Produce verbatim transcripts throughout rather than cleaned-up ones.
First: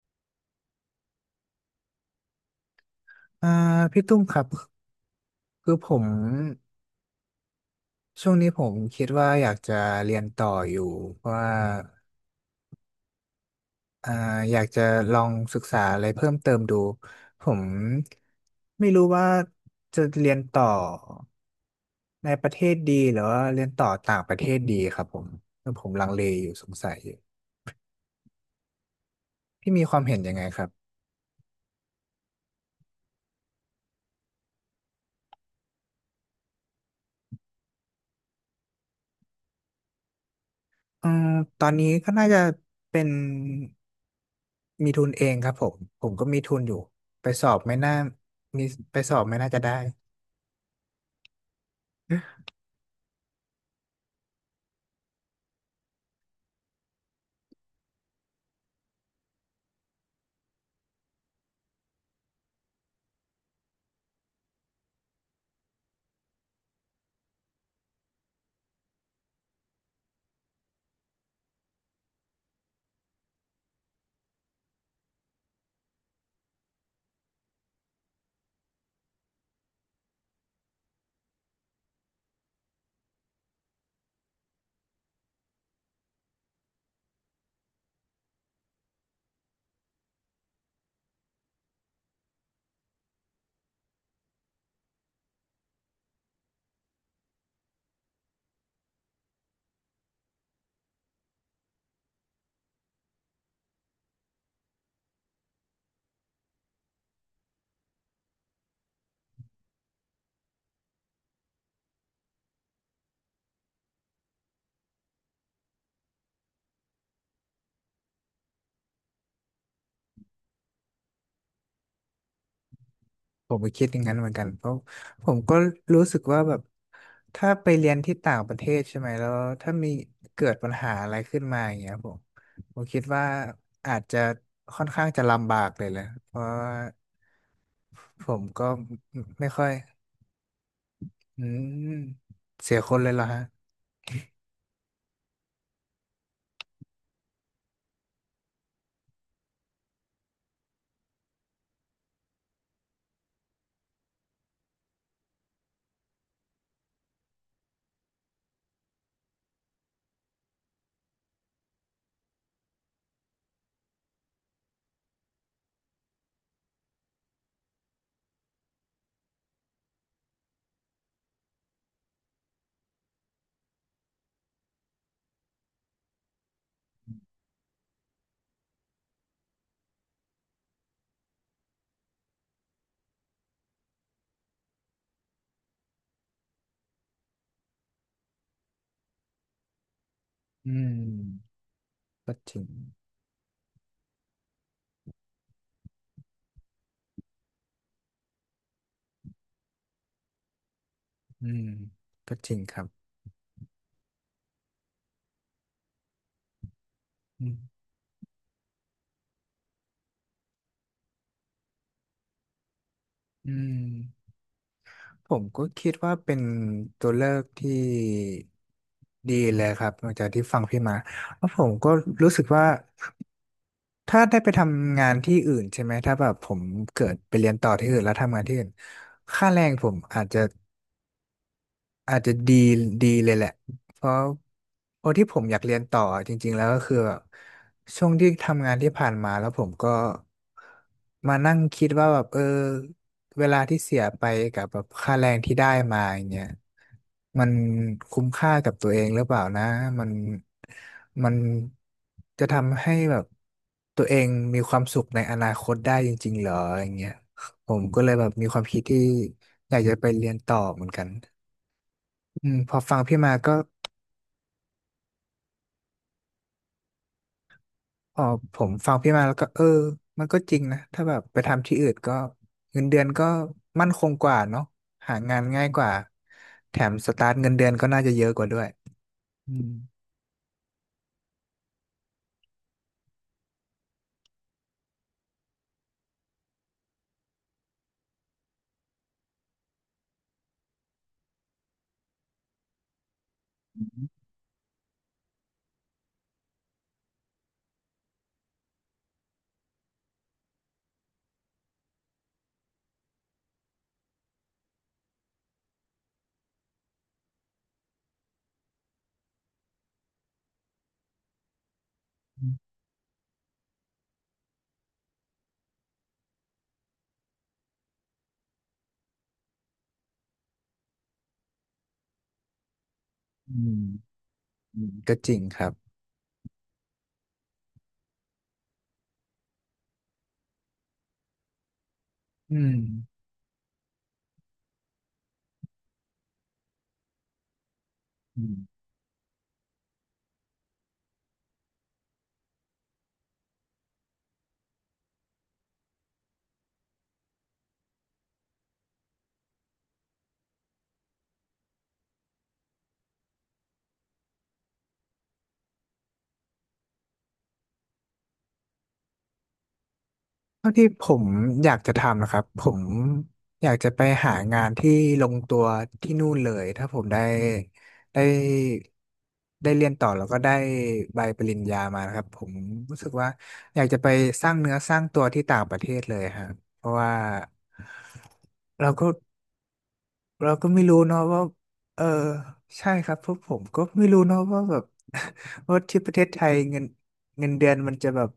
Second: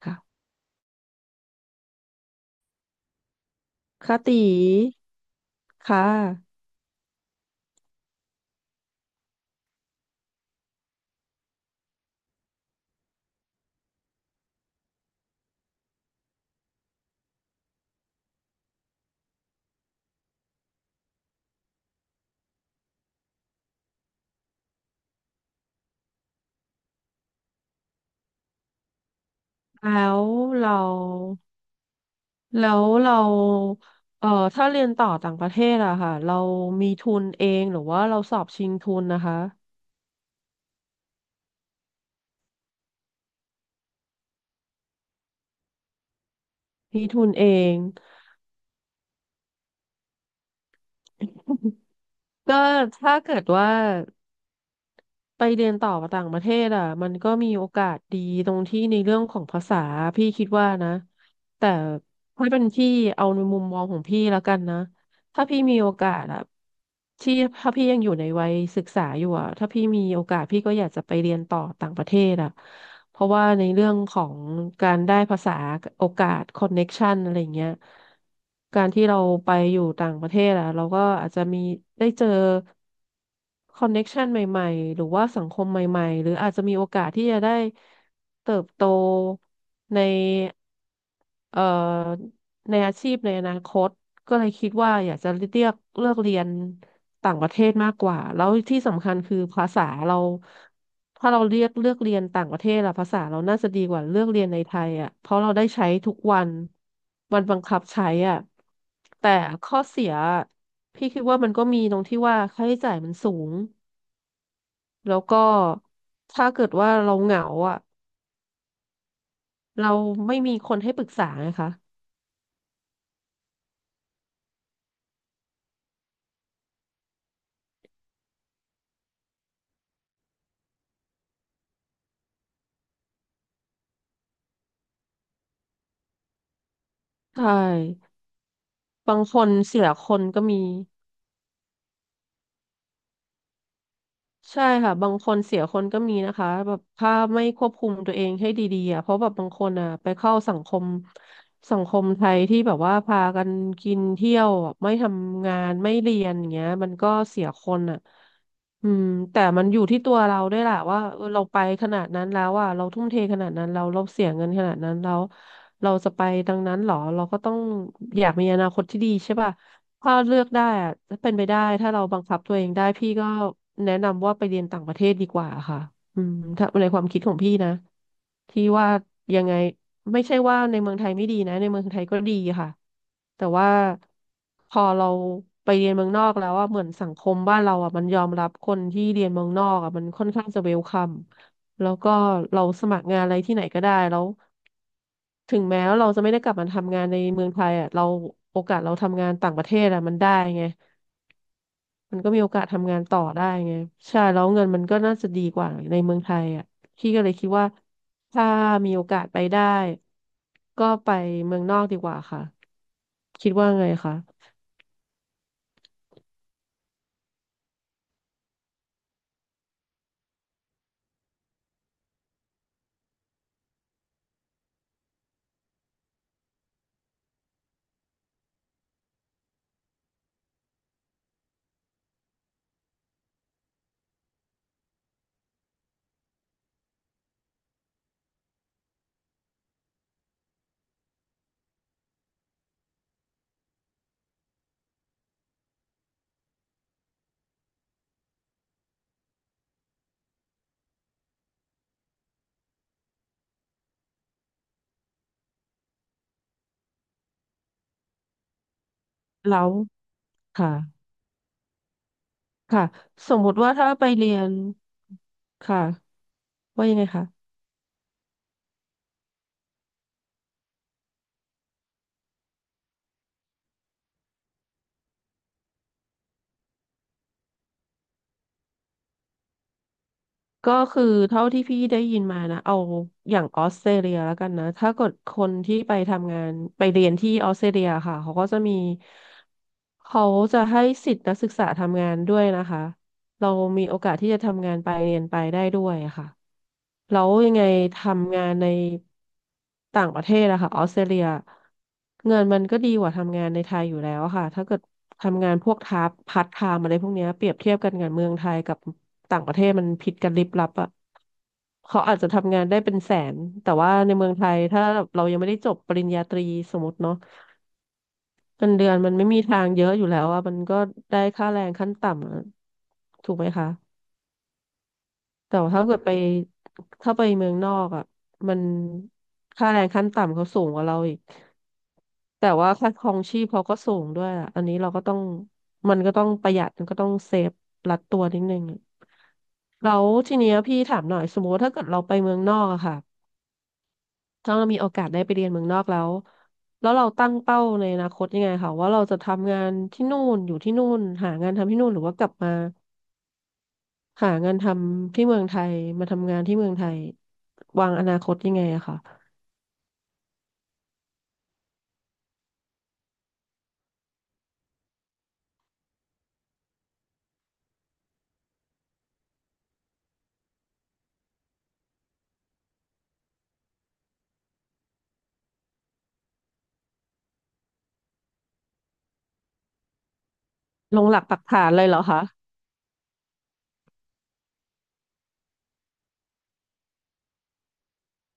ค่ะอ่าพี่ตุ้ค่ะมคตีรับคือผค่มะช่วงนี้ผมคิดว่าอยากจะเรียนต่ออยู่เพราะว่าอ่าอยากจะลองศึกษาอะไรเพิ่มเติมดูผมไม่รู้ว่าจะเรียนต่อในประเทศดีหรือว่าเรียนต่อต่างประเทศดีครับผมคือผมลังเลอยู่สงสัยอยู่พี่มีความแล้เห็นวยังไงครับเราแล้วเราเอ่อถ้าเรียนต่อต่างประเทศอะค่ะเรามีทุนเองหรือว่าเราสอบชิงทุนนะคะอืมตอนนี้ก็น่าจะเป็นมีทุนเองครับผมผมก็มีทุนอยู่มีทุไปนสเออบไม่ง น่ามีไปสอบไม่น่าจะได้ ก็ถ้าเกิดว่าไปเรียนต่อต่างประเทศอะมันก็มีโอกาสดีตรงที่ในเรื่องของภาษาพี่คิดว่านะแต่ถ้าเป็นพี่เอาในมุมมองของพี่แล้วกันนะ ถ้าพี่มีโอกาสอะที่ถ้าพี่ยังอยู่ในวัยศึกษาอยู่อะถ้าพี่มีโอกาสพี่ก็อยากจะไปเรียนต่อต่างประเทศอะเพราะว่าในเรื่องของการได้ภาษาโอกาสคอนเน็กชันอะไรเงี้ยการที่เราไปอยู่ต่างประเทศอะเราก็อาจจะมีได้เจอคอนเน็กชันใหม่ๆหรือว่าสังคมใหม่ๆหรืออาจจะมีโอกาสที่จะได้เติบโตใน เอ่อในอาชีพในอนาคตก็เลยคิดว่าอยากจะเลือกเลือกเรียนต่างประเทศมากกว่าแล้วที่สำคัญคือภาษาเราถ้าเราเรียกเลือกเรียนต่างประเทศอะภาษาเราน่าจะดีกว่าเลือกเรียนในไทยอะเพราะเราได้ใช้ทุกวันมันบังคับใช้อะแต่ข้อเสียพี่คิดว่ามันก็มีตรงที่ว่าค่าใช้จ่ายมันสูงแล้วก็ถ้าเกิดว่าเราเหงาอะเราไม่มีคนให้ปรึกษาไงคะผมก็คิดอย่างนั้นเหมือนกันเพราะผมก็รู้สึกว่าแบบถ้าไปเรียนที่ต่างประเทศใช่ไหมแล้วถ้ามีเกิดปัญหาอะไรขึ้นมาอย่างเงี้ยผมผมคิดว่าอาจจะค่อนข้างจะลำบากเลยแหละเพราะว่าใช่ ผมก็บางคไม่นค่อยเสียคนก็มีอืมเสียคนเลยเหรอฮะใช่ค่ะบางคนเสียคนก็มีนะคะแบบถ้าไม่ควบคุมตัวเองให้ดีๆอ่ะเพราะแบบบางคนอ่ะไปเข้าสังคมสังคมไทยที่แบบว่าพากันกินเที่ยวอ่ะไม่ทำงานไม่เรียนอย่างเงี้ยมันก็เสียคนอ่ะอืมแต่มันอยู่ที่ตัวเราด้วยแหละว่าเออเราไปขนาดนั้นแล้วอ่ะเราทุ่มเทขนาดนั้นเราเราเสียเงินขนาดนั้นแล้วเราจะไปดังนั้นเหรอเราก็ต้องอยากมีอนาคตที่ดีใช่ป่ะ ถ้าเลือกได้อะถ้าเป็นไปได้ถ้าเราบังคับตัวเองได้พี่ก็แนะนำว่าไปเรียนต่างประเทศดีกว่าค่ะอืมถ้าในความคิดของพี่นะที่ว่ายังไงไม่ใช่ว่าในเมืองไทยไม่ดีนะในเมืองไทยก็ดีค่ะแต่ว่าพอเราไปเรียนเมืองนอกแล้วอะเหมือนสังคมบ้านเราอะมันยอมรับคนที่เรียนเมืองนอกอะมันค่อนข้างจะอืเวลคัม มแล้วก็ก็จริเรางสมัครงานอะไรที่ไหนก็ได้แล้วถึงแม้ว่าเราจะไม่ได้กลับมาทำงานในเมืองไทยอ่ะเราโอกาสเราทำงานต่างประเทศอ่ะมันได้ไงอืมมันก็ก็มีโอจริงกาสครับทำงานต่อได้ไงใช่แล้วเงินมันก็น่าจะดีกว่าในเมืองไทยอ่ะพี่ก็เลยคิดอืว่ามถ้ามีโอกาสไปได้ก็ไปเมืองนอกดีกว่าค่ะคิอืดว่าไงคะม ผมก็คิดว่าเป็นตัวเลือกที่ดีเลยครับหลังจากที่ฟังพี่มาแล้วผมก็รู้สึกว่าถ้าได้ไปทำงานที่อื่นใช่ไหมถ้าแบบผมเกิดไปเรียนต่อที่อื่นแล้วทำงานที่อื่นค่าแรงผมอาจจะอาจจะดีดีเลยแหละเพราะเพราะที่ผมอยากเรียนต่อจริงๆแล้วก็คือแบบช่วงที่ทำงานที่ผ่านมาแล้วผมก็มานั่งคิดว่าแบบเออเวลาที่เสียไปกับแบบค่าแรงที่ได้มาอย่างเงี้ย มันคุ้มค่ากับตัวเองหรือเปล่านะมันมันจะทำให้แบบตัวเองมีความสุขในอนาคตได้จริงๆเหรออย่างเงี้ยผมก็เลยแบบมีความคิดที่แล้วอยากจะไปเรียนต่อค่ะเหมือนกันอืมพอค่ะฟังพี่สมามมก็ติว่าถ้าไปเรียนค่ะว่ายังไงคะ พอผมฟังพี่มาแล้วก็เออมันก็จริงนะถ้าแบบไปทำที่อื่นก็เงินเดือนก็มั่นคงกว่าเนาะหางานง่ายกว่าแถมสตาร์ทเงินเดือนก็น่าจะเยอะกว่าด้วยอืมก็คือเท่าที่พี่ได้ยินมานะเอาอย่างออสเตรเลียแล้วกันนะถ้าเกิดคนที่ไปทำงานไปเรียนที่ออสเตรเลียค่ะเขาก็จะมีเขาจะให้สิทธินักศึกษาทำงานด้วยนะคะ เรามีโอกาสที่จะทำงานไปเรียนไปได้ด้วยอะค่ะแล้วยังไงทำงานในต่างประเทศอะค่ะออสเตรเลียเงินมันก็ดีกว่าทำงานในไทยอยู่แล้วอะค่ะถ้าเกิดทำงานพวกทาร์พาร์ทไทม์อะไรพวกเนี้ยเปรียบเทียบกันกับเมืองไทยกับต่างประเทศมันผิดกันลิบลับอะเขาอาจจะทำงานได้เป็นแสนแต่ว่าในเมืองไทยถ้าเรายังไม่ได้จบปริญญาตรีสมมติเนาะเงินเดือนมันไม่มีทางเยอะอยู่แล้วอ่ะมันก็ได้ค่าแรงขั้นต่ำอะถูกไหมอืคะ มอืมก็จริงแต่ครัว่าบ ถ้าเกิดไปถ้าไปเมืองนอกอ่ะมันค่าแรงขั้นต่ำเขาสูงกว่าเราอีกแต่อืว่ามค่าครองชีพเขาก็สูงด้วยอะอันนี้เราก็ต้องมันก็ต้องประหยัดมันก็ต้องเซฟรัดตัวนิดอืนึงอะมแล้วทีเนี้ยพี่ถามหน่อยสมมติว่าถ้าเกิดเราไปเมืองนอกอะค่ะถ้าเรามีโอกาสได้ไปเรียนเมืองนอกแล้วแล้วเราตั้งเป้าในอนาคตยังไงค่ะว่าเราจะทำงานที่นู่นอยู่ที่นู่นหางานทำที่นู่นหรือว่ากลับมา หางานทำที่เมืองไทยมาทำงานที่เมืองไทยวางอนาคตยังไงอะคะเท่าที่ผมอยากจะทำนะครับผมอยากจะไปหางานที่ลงตัวที่นู่นเลยถ้าผมได้ได้ได้เรียนต่อแล้วก็ได้ใบปริญญามานะครับผมรู้สึกว่าอยากจะไปสร้างเนื้อสร้างตัวที่ต่างประเทศเลยฮะเพราะว่าเราก็เราก็ไม่รู้ลงหเนาะลักปัว่ากฐานเลยเหรเอออคะใช่ครับเพราะผมก็ไม่รู้เนาะว่าแบบ ว่าที่ประเทศไทยเงินเงินเดือนมันจะแบบ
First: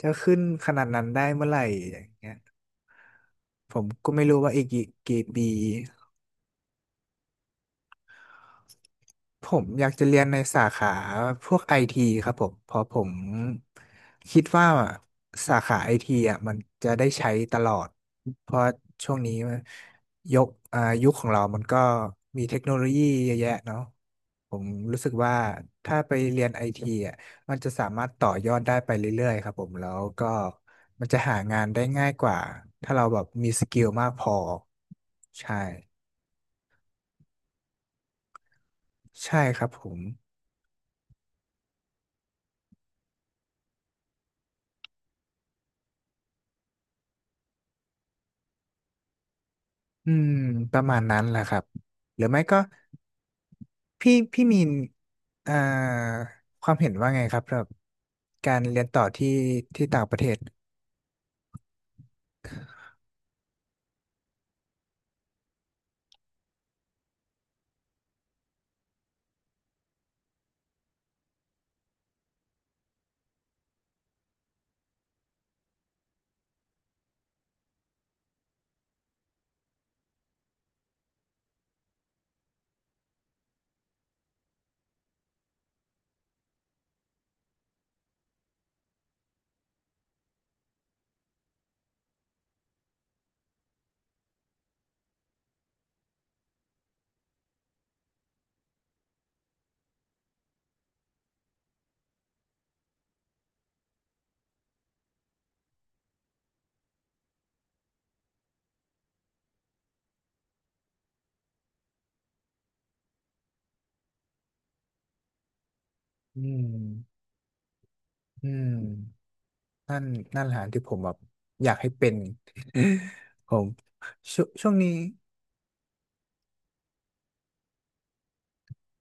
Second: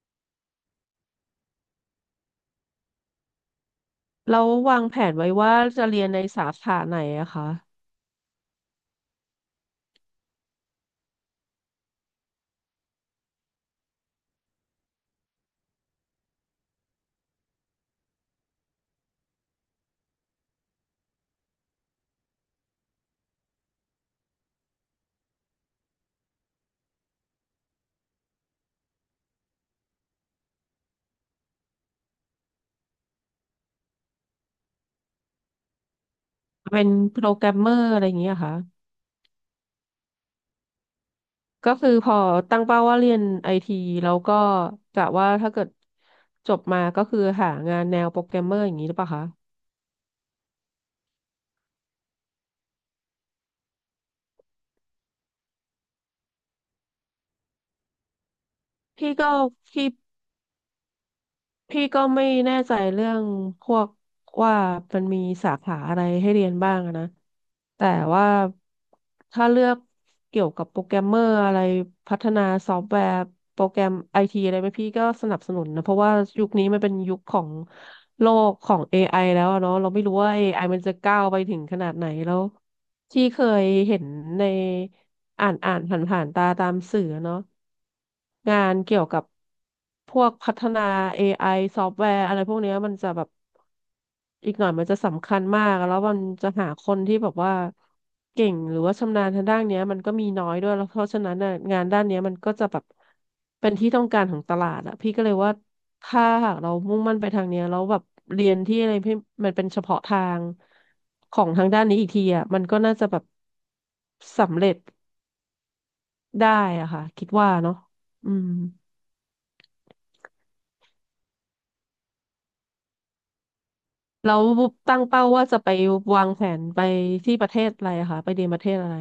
จะขึ้นขนาดนั้นได้เมื่อไหร่อย่างเงี้ยผมก็ไม่รู้เราวว่าอีกวากี่งแผนกี่ไว้ปี ว่าจะเรียนในสาขาไหนอะคะผมอยากจะเรียนในสาขาพวกไอทีครับผมเพราะผมคิดว่าสาขาไอทีอ่ะมันจะได้ใช้ตลอดเพราะช่วงนี้ยกอ่ายุคของเรามันก็มีเทคโนโลยีเยอะแยะเนาะผมรู้สึกว่าถ้าไปเรียนไอทีอ่ะมันจะสามารถต่อยอดได้ไปเรื่อยๆครับผมแล้วก็มันจะหางานได้ง่ายกว่าถ้าเราแบบมีสกิลมากพอใช่เป็นโปรแกรมเมอร์อะไรอย่างเงี้ยค่ะใช่ครับผม ก็คือพอตั้งเป้าว่าเรียนไอทีแล้วก็กะว่าถ้าเกิดจบมาก็คือหางานแนวโปรแกรมเมอร์อย่างนี้หรือเปล่าคะอืมประมาณนั้นแหละครับหรือไม่ก็พี่พี่มีนเอ่อความเห็นว่าไงครับสำหรับการเรียนต่อพี่ก็ที่ที่พี่ ต่างประเทศพี่ก็ไม่แน่ใจเรื่องพวกว่ามันมีสาขาอะไรให้เรียนบ้างอะนะแต่ว่าถ้าเลือกเกี่ยวกับโปรแกรมเมอร์อะไรพัฒนาซอฟต์แวร์โปรแกรมไอทีอะไรไหมพี่ก็สนับสนุนนะเพราะว่ายุคนี้มันเป็นยุคของโลกของ เอ ไอ แล้วอะเนาะเราไม่รู้ว่า เอ ไอ มันจะก้าวไปถึงขนาดไหนแล้ว ที่เคยเห็นในอ่านอ่านผ่านผ่านตาตามสื่อเนาะงานเกี่ยวกับพวกพัฒนา เอ ไอ ซอฟต์แวร์อะไรพวกเนี้ยมันจะแบบ อีกหน่อยมันจะสำคัญมากแล้วมันจะหาคนที่แบบว่าเก่งหรือว่าชำนาญทางด้านเนี้ยมันก็มีน้อยด้วยแล้วเพราะฉะนั้นน่ะงานด้านเนี้ยมันก็จะแบบเป็นที่ต้องการของตลาดอะพี่ก็เลยว่าถ้าหากเรามุ่งมั่นไปทางเนี้ยแล้วแบบเรียนที่อะไรพี่มันเป็นเฉพาะทางของทางด้านนี้อีกทีอะมันก็น่าจะแบบสำเร็จอืได้อะค่ะมคิดว่าเนาะอือืม มนั่นนั่นแหละที่ผมแบบอยากให้เป็น แล้ชววงช่วงนี้ตั้งเป้าว่าจะไปวางแผนไปที่ประเทศอะไรอะคะไปเรียนประเทศอะไร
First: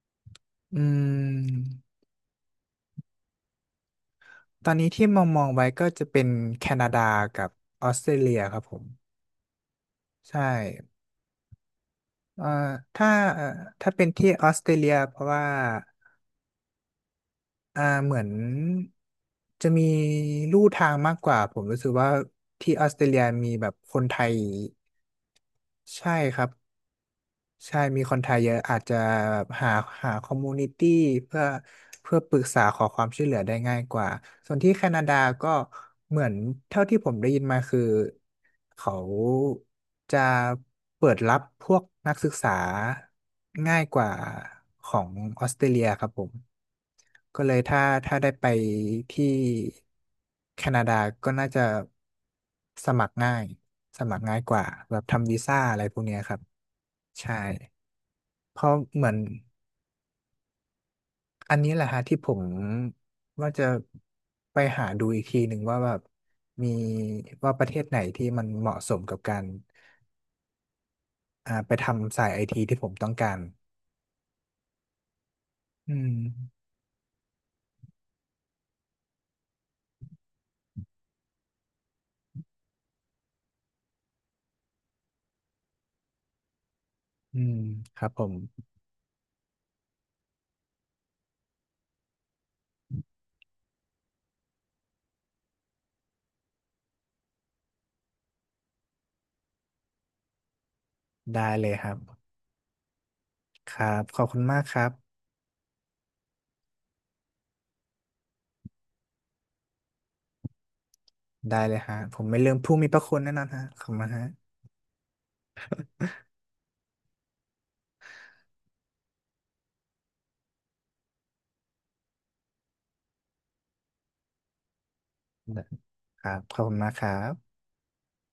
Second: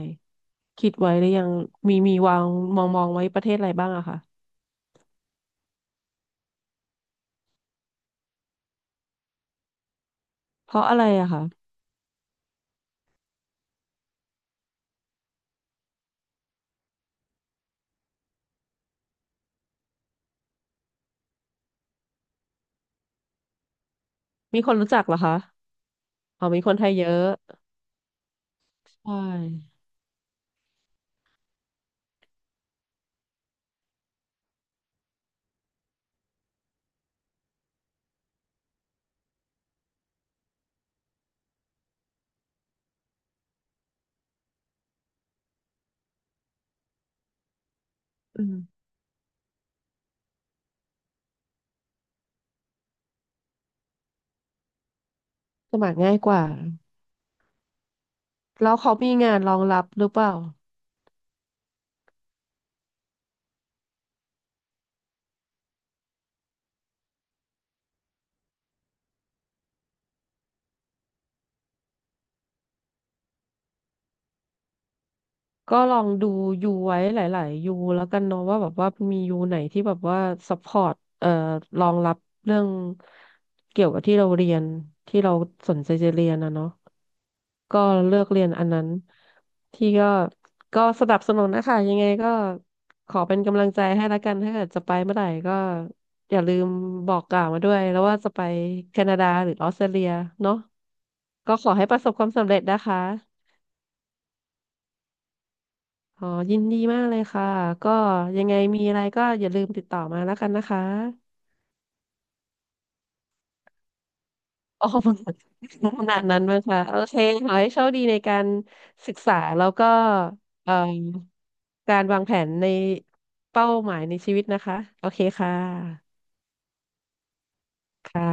อืคิดไว้หรือยังมมีมีวางมองมองไว้ประเทศอะไรบ้างอะคะตอนนี้ที่มองมองไว้ก็จะเป็นแคนาดากับออสเตรเลียครับผมใช่เพราะอะไรอะคะเอ่อถ้าเอ่อถ้าเป็นที่ออสเตรเลียเพราะว่า อ่าเหมือนจะมีลู่ทางมากกว่าผมรู้สึกว่าที่ออสเตรเลียมีแบบคนไทยมีคนรู้จักเหรอคะใช่ครัอ๋อบมีคนไทยเยอะใช่มีคนไทยเยอะอาจจะใช่แบบหาหาคอมมูนิตี้เพื่อเพื่อปรึกษาขอความช่วยเหลือได้ง่ายกว่าส่วนที่แคนาดาก็เหมือนเท่าที่ผมได้ยินมาคือเขาจะเปิดรับพวกนักศึกษาง่ายกว่าของออสเตรเลียครับผม ก็เลยถ้าถ้าได้อืไปมที่แคนาดาก็น่าจะสมัครง่ายสมัครง่ายกว่าแบบทำวีซ่าสอะไรมัคพรวกง่าเนี้ยยกครับว่าใช่เพแล้ราะวเขาเหมืมีอนงานรองรับหรือเปล่าอันนี้แหละฮะที่ผมว่าจะไปหาดูอีกทีหนึ่งว่าแบบมีว่าประเทศไหนที่มันเหมาะสมกับการอ่าไปทำสายไอทีที่ผมต้องการก็ลอืองมดูยูไว้หลายๆยูแล้วกันเนาะว่าแบบว่ามียูไหนที่แบบว่าซัพพอร์ตเอ่อรองรับเรื่องเกี่ยวกับที่เราเรียนที่เราสนใจจะเรียนนะเนาะ อืมก็ครับเลืผอกมเรียนอันนั้นที่ก็ก็สนับสนุนนะคะยังไงก็ขอเป็นกำลังใจให้ละกันถ้าเกิดจะไปเมื่อไหร่ก็อย่าลืมบอกกล่าวมาด้วยแล้วว่าจะไปแคนาดาหรือออสเตรเลียเนาะได้ก็เลขอยให้ครัปบระสบความสำเร็จนะคะครับขอบคุณมากครับ อ๋อยินดีมากเลยค่ะก็ยังไงมีอะไรก็อย่าลืมติดต่อมาแล้วกันนะคะ ได้เลยฮะผมไม่ลืมผู้มีพระคุณแน่นอนฮะขอบคุณมากฮะอ๋อ ขนาดนั้นมั้งคะโอเคขอให้โชคดีในการศึกษาแล้วก็เอ่อการวางแผนในเป้าหมายในชีวิตนะคะโอเคค่ะครับขอบคุณมากครับค่ะ